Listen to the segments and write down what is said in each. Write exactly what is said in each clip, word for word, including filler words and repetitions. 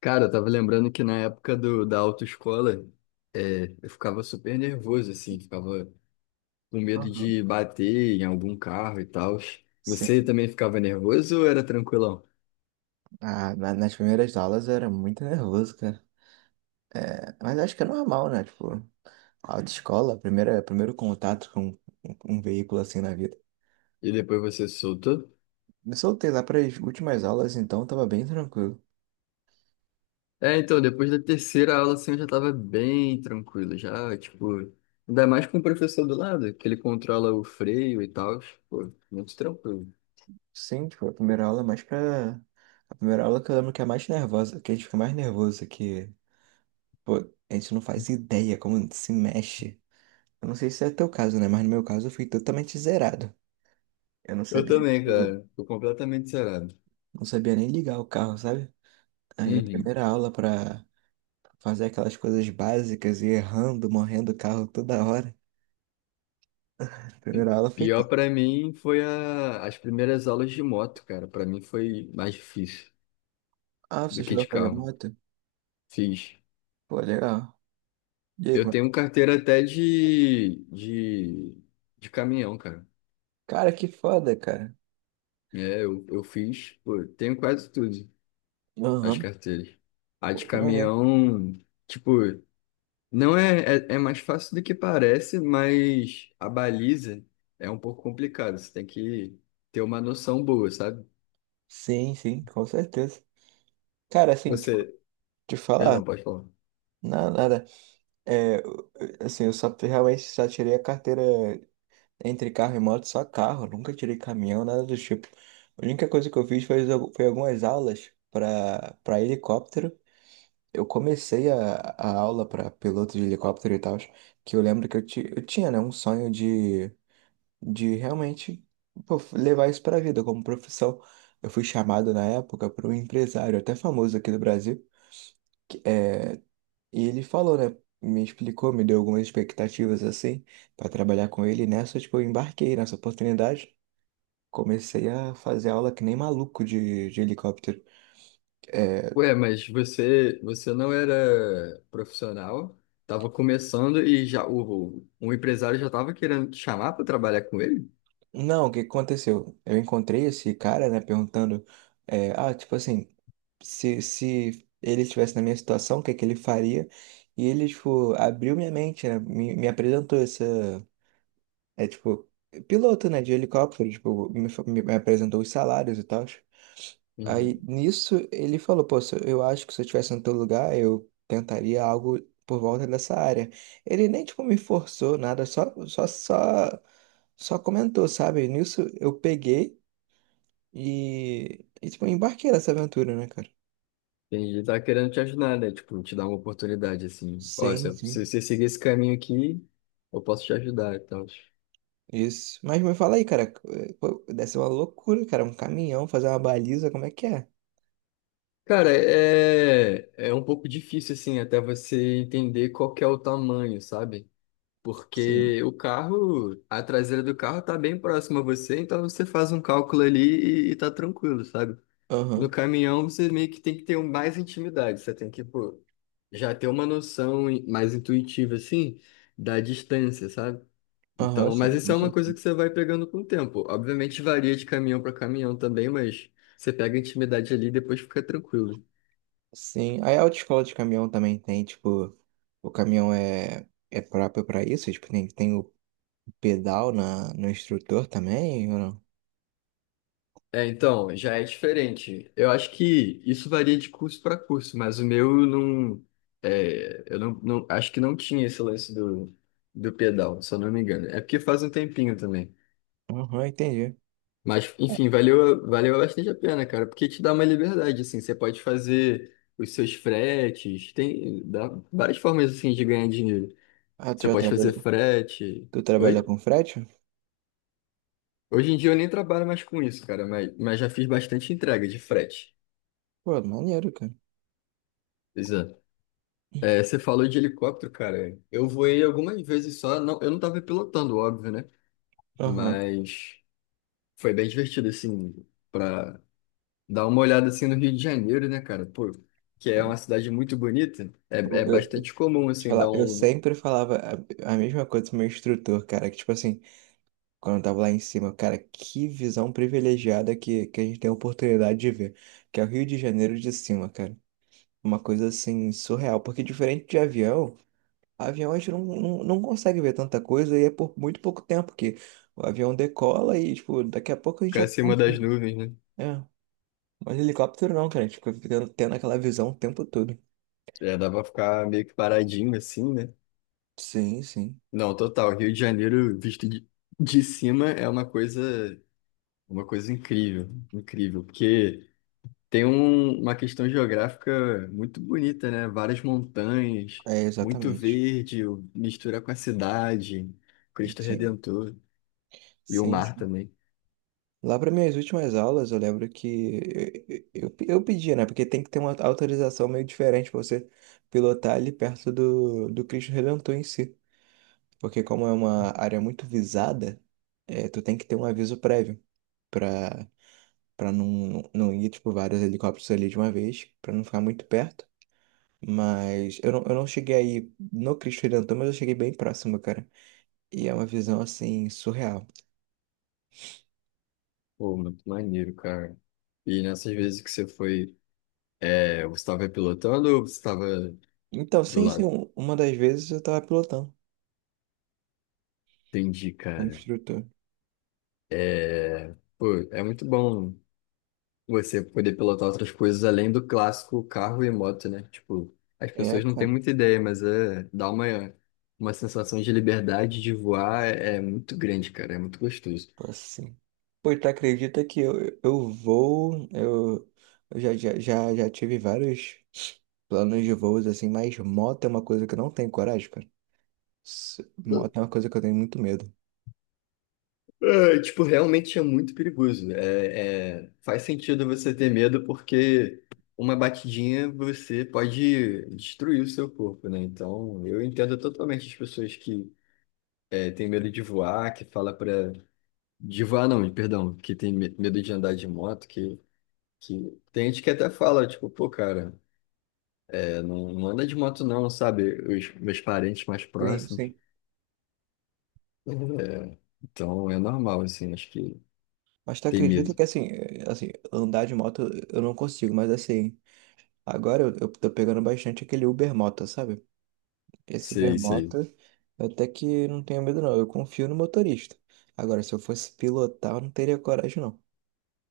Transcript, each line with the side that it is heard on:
left: Cara, eu tava lembrando que na época do, da autoescola, é, eu ficava super nervoso, assim, ficava com medo
right: Aham.
left: de bater em algum carro e tal. Você
right: Sim.
left: também ficava nervoso ou era tranquilão?
right: Ah, na- nas primeiras aulas eu era muito nervoso, cara. É, mas acho que é normal, né? Tipo, autoescola, primeira, primeiro contato com um, um veículo assim na vida.
left: E depois você se soltou?
right: Me soltei lá para as últimas aulas, então tava bem tranquilo.
left: É, então, depois da terceira aula, assim, eu já tava bem tranquilo, já, tipo, ainda mais com o professor do lado, que ele controla o freio e tal, pô, muito tranquilo.
right: Sim, tipo, a primeira aula é mais pra. A primeira aula que eu lembro que é mais nervosa, que a gente fica mais nervoso, que, pô, a gente não faz ideia como se mexe. Eu não sei se é teu caso, né? Mas no meu caso eu fui totalmente zerado. Eu não
left: Eu
right: sabia,
left: também, cara, tô completamente zerado.
right: Não sabia nem ligar o carro, sabe? Aí a
left: Uhum.
right: primeira aula pra fazer aquelas coisas básicas e errando, morrendo o carro toda hora. A primeira aula foi
left: Pior
right: tempo.
left: pra mim foi a- as primeiras aulas de moto, cara. Pra mim foi mais difícil
right: Ah,
left: do
right: você
left: que
right: chegou a
left: de
right: fazer
left: carro.
right: moto?
left: Fiz.
right: Pô, legal. E aí,
left: Eu
right: como é que-
left: tenho carteira até de, de, de caminhão, cara.
right: Cara, que foda, cara.
left: É, eu, eu fiz, pô, tenho quase tudo, as
right: Aham.
left: carteiras. A
right: Pô,
left: de
right: que maneiro.
left: caminhão, tipo, não é, é, é mais fácil do que parece, mas a baliza é um pouco complicada. Você tem que ter uma noção boa, sabe?
right: Sim, sim, com certeza. Cara, assim, tipo,
left: Você,
right: te
left: perdão,
right: falar,
left: pode falar.
right: nada, nada. É, eu- eu- assim, eu só realmente só tirei a carteira entre carro e moto, só carro. Nunca tirei caminhão, nada do tipo. A única coisa que eu fiz foi, foi algumas aulas pra, pra helicóptero. Eu comecei a, a aula para piloto de helicóptero e tal, que eu lembro que eu, ti- eu tinha, né, um sonho de, de realmente, pô, levar isso para a vida como profissão. Eu fui chamado na época por um empresário até famoso aqui do Brasil, que, é, e ele falou, né, me explicou, me deu algumas expectativas assim para trabalhar com ele. E nessa, tipo, eu embarquei nessa oportunidade. Comecei a fazer aula que nem maluco de, de helicóptero. É.
left: Ué, mas você, você não era profissional, estava começando e já o, um empresário já estava querendo te chamar para trabalhar com ele?
right: Não, o que aconteceu? Eu encontrei esse cara, né, perguntando, é, ah, tipo assim, se, se ele estivesse na minha situação, o que é que ele faria? E ele, tipo, abriu minha mente, né, me, me apresentou essa, é, tipo, piloto, né, de helicóptero, tipo, me, fa- me apresentou os salários e tal. Aí
left: Uhum.
right: nisso ele falou, pô, se eu eu acho que se eu estivesse no teu lugar, eu tentaria algo por volta dessa área. Ele nem, tipo, me forçou nada, só, só, só, só comentou, sabe? Nisso eu peguei e, e tipo, embarquei nessa aventura, né, cara?
left: Entendi, tá querendo te ajudar, né? Tipo, te dar uma oportunidade, assim. Ó,
right: Sim,
left: se,
right: sim.
left: se você seguir esse caminho aqui, eu posso te ajudar e tal.
right: Isso. Mas me fala aí, cara, eh, pô, deve ser uma loucura, cara, um caminhão, fazer uma baliza, como é que é?
left: Cara, é, é um pouco difícil, assim, até você entender qual que é o tamanho, sabe?
right: Sim.
left: Porque o carro, a traseira do carro tá bem próxima a você, então você faz um cálculo ali e, e tá tranquilo, sabe? No
right: Aham,
left: caminhão, você meio que tem que ter um- mais intimidade. Você tem que, pô, já ter uma noção in- mais intuitiva, assim, da distância, sabe?
right: aham,
left: Então, mas
right: sim,
left: isso
right: com
left: é uma coisa
right: certeza.
left: que você vai pegando com o tempo. Obviamente varia de caminhão para caminhão também, mas você pega a intimidade ali e depois fica tranquilo.
right: Sim, aí a autoescola de caminhão também tem, tipo, o caminhão é, é próprio pra isso, tipo, tem, tem o pedal na, no instrutor também, ou não?
left: É, então, já é diferente. Eu acho que isso varia de curso para curso, mas o meu não. É, eu não, não- acho que não tinha esse lance do, do pedal, se eu não me engano. É porque faz um tempinho também.
right: Aham, entendi.
left: Mas, enfim, valeu, valeu bastante a pena, cara, porque te dá uma liberdade, assim, você pode fazer os seus fretes, tem dá várias formas, assim, de ganhar dinheiro.
right: Ah, tu
left: Você
right: já
left: pode fazer
right: trabalhou,
left: frete,
right: tu trabalha
left: oi?
right: com frete?
left: Hoje em dia eu nem trabalho mais com isso, cara, mas, mas já fiz bastante entrega de frete.
right: Pô, maneiro, cara.
left: Pois é. É, você falou de helicóptero, cara, eu voei algumas vezes só, não, eu não tava pilotando, óbvio, né?
right: Aham.
left: Mas foi bem divertido, assim, pra dá uma olhada assim no Rio de Janeiro, né, cara? Pô, que é uma cidade muito bonita. É,
right: Pô,
left: é
right: eu, deixa eu
left: bastante comum,
right: te
left: assim, dar
right: falar, eu
left: um
right: sempre falava a, a mesma coisa pro meu instrutor, cara, que tipo assim, quando eu tava lá em cima, cara, que visão privilegiada que, que a gente tem a oportunidade de ver, que é o Rio de Janeiro de cima, cara. Uma coisa assim, surreal. Porque diferente de avião, avião a gente não, não, não consegue ver tanta coisa e é por muito pouco tempo que o avião decola e, tipo, daqui a pouco a gente
left: ficar
right: já tá.
left: acima das nuvens, né?
right: É. Mas helicóptero não, cara. A gente fica ficando- tendo aquela visão o tempo todo.
left: É, dá pra ficar meio que paradinho, assim, né?
right: Sim, sim.
left: Não, total. Rio de Janeiro, visto de, de cima, é uma coisa. Uma coisa incrível. Incrível. Porque tem um- uma questão geográfica muito bonita, né? Várias montanhas,
right: É,
left: muito
right: exatamente.
left: verde, mistura com a cidade, Cristo
right: Sim.
left: Redentor e o
right: Sim,
left: mar
right: sim.
left: também.
right: Lá para minhas últimas aulas, eu lembro que eu, eu, eu pedia, né? Porque tem que ter uma autorização meio diferente para você pilotar ali perto do, do Cristo Redentor em si. Porque como é uma área muito visada, é, tu tem que ter um aviso prévio pra, pra não, não ir, tipo, vários helicópteros ali de uma vez, pra não ficar muito perto. Mas eu não, eu não cheguei aí no Cristo Redentor, mas eu cheguei bem próximo, cara. E é uma visão, assim, surreal.
left: Pô, muito maneiro, cara. E nessas vezes que você foi, é, você estava pilotando ou você estava
right: Então,
left: do
right: sim, sim,
left: lado?
right: um- uma das vezes eu tava pilotando
left: Entendi,
right: como
left: cara.
right: instrutor.
left: É, pô, é muito bom você poder pilotar outras coisas além do clássico carro e moto, né? Tipo, as
right: É,
left: pessoas não têm
right: cara.
left: muita ideia, mas é, dá uma, uma sensação de liberdade de voar é, é muito grande, cara. É muito gostoso.
right: Assim, pois tu acredita que eu, eu vou. Eu, eu já, já, já, já tive vários planos de voos assim, mas moto é uma coisa que eu não tenho coragem, cara. S- Moto é uma coisa que eu tenho muito medo.
left: É, tipo, realmente é muito perigoso. É, é, faz sentido você ter medo porque uma batidinha você pode destruir o seu corpo, né? Então, eu entendo totalmente as pessoas que é, têm medo de voar, que fala para de voar não, perdão, que tem me- medo de andar de moto, que que tem gente que até fala, tipo, pô, cara, é, não, não anda de moto não, sabe? Os meus parentes mais
right: Sim,
left: próximos.
right: sim.
left: É, então, é normal, assim, acho que
right: Mas tu
left: tem
right: acredita
left: medo.
right: que assim, é, assim, andar de moto eu não consigo, mas assim, agora eu, eu tô pegando bastante aquele Uber Moto, sabe? Esse Uber
left: Sei,
right: Moto,
left: sei.
right: eu até que não tenho medo não, eu confio no motorista. Agora, se eu fosse pilotar, eu não teria coragem não.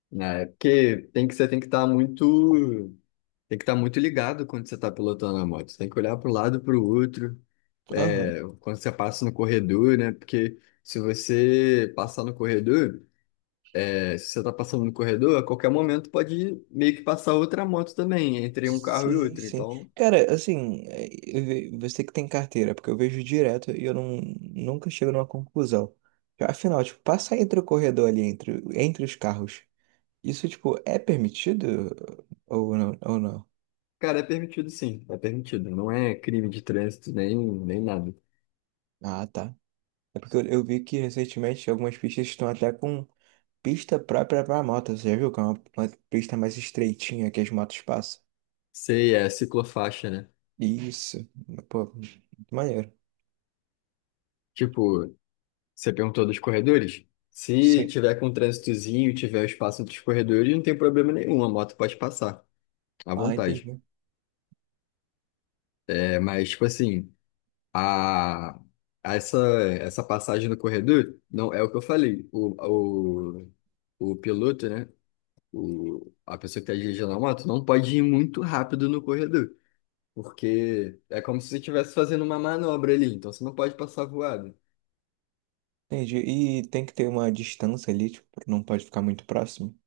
left: Né, porque tem que, você tem que estar muito, tem que estar muito ligado quando você está pilotando a moto. Você tem que olhar para o lado, para o outro,
right: Aham.
left: é, quando você passa no corredor, né? Porque se você passar no corredor, é, se você está passando no corredor, a qualquer momento pode meio que passar outra moto também, entre um carro e
right: Sim,
left: outro.
right: sim.
left: Então,
right: Cara, assim, é, eu ve- você que tem carteira, porque eu vejo direto e eu não, nunca chego numa conclusão. Afinal, tipo, passar entre o corredor ali, entre, entre os carros, isso, tipo, é permitido ou não? Ou não?
left: cara, é permitido sim, é permitido. Não é crime de trânsito nem, nem nada.
right: Ah, tá. É porque eu, eu vi que recentemente algumas pistas estão até com pista própria pra moto, você já viu? Que é uma, uma pista mais estreitinha que as motos passam.
left: Sei, é ciclofaixa, né?
right: Isso. Pô, muito maneiro.
left: Tipo, você perguntou dos corredores? Se
right: Sim.
left: tiver com um trânsitozinho, e tiver o espaço dos corredores, não tem problema nenhum, a moto pode passar, à
right: Ah,
left: vontade.
right: entendi.
left: É, mas, tipo assim, a, essa, essa passagem no corredor, não é o que eu falei. O, o, o piloto, né? O, a pessoa que está dirigindo a moto não pode ir muito rápido no corredor, porque é como se você estivesse fazendo uma manobra ali, então você não pode passar voado.
right: Entendi. E tem que ter uma distância ali, tipo, não pode ficar muito próximo.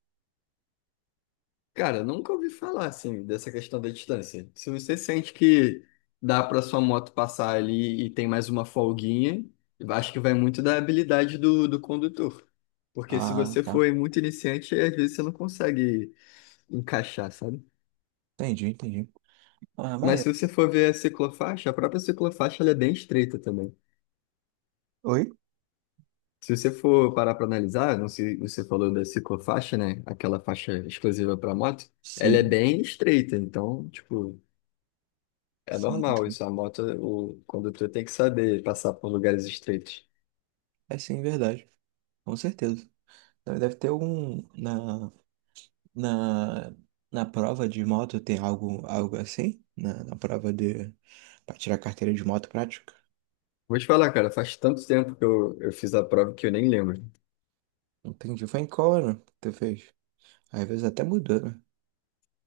left: Cara, nunca ouvi falar assim dessa questão da distância. Se você sente que dá para sua moto passar ali e tem mais uma folguinha, eu acho que vai muito da habilidade do, do condutor. Porque se
right: Ah,
left: você
right: tá.
left: for muito iniciante, às vezes você não consegue encaixar, sabe?
right: Entendi, entendi. Ah,
left: Mas
right: maneiro.
left: se você for ver a ciclofaixa, a própria ciclofaixa ela é bem estreita também.
right: Oi?
left: Se você for parar para analisar, não sei, você falou da ciclofaixa, né? Aquela faixa exclusiva para moto, ela é
right: Sim,
left: bem estreita. Então, tipo. É
right: sim.
left: normal isso. A moto, o condutor tem que saber passar por lugares estreitos.
right: É sim, verdade. Com certeza. Deve deve ter algum. Na, na, na prova de moto tem algo, algo assim? Na, na prova de. Pra tirar carteira de moto prática?
left: Vou te falar, cara, faz tanto tempo que eu, eu fiz a prova que eu nem lembro.
right: Entendi. Foi em qual ano que tu fez? Às vezes até mudou, né?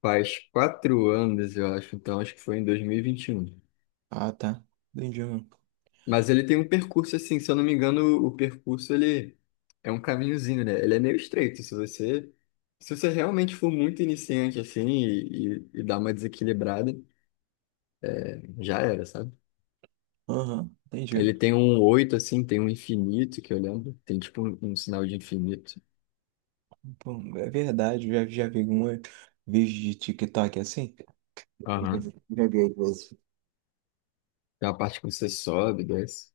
left: Faz quatro anos, eu acho, então acho que foi em dois mil e e vinte e um.
right: Ah, tá. Entendi, mano.
left: Mas ele tem um percurso assim, se eu não me engano, o percurso ele é um caminhozinho, né? Ele é meio estreito. Se você, se você realmente for muito iniciante assim e, e, e dar uma desequilibrada, já era, sabe?
right: Aham, entendi.
left: Ele tem um oito assim, tem um infinito que eu lembro, tem tipo um, um sinal de infinito.
right: Bom, é verdade, já, já vi alguma vídeo de TikTok assim?
left: Aham.
right: Já vi às vezes.
left: Tem uma parte que você sobe, desce.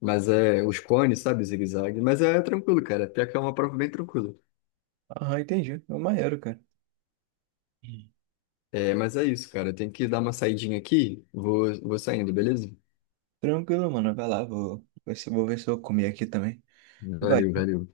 left: Mas é os cones, sabe? Zigue-zague. Mas é tranquilo, cara. Até que é uma prova bem tranquila.
right: Ah, entendi. É o maneiro, cara. Hum.
left: É, mas é isso, cara. Tem que dar uma saidinha aqui. Vou, vou saindo, beleza?
right: Tranquilo, mano. Vai lá, vou, vou ver se vou ver se eu comi aqui também. Vai.
left: Valeu, valeu.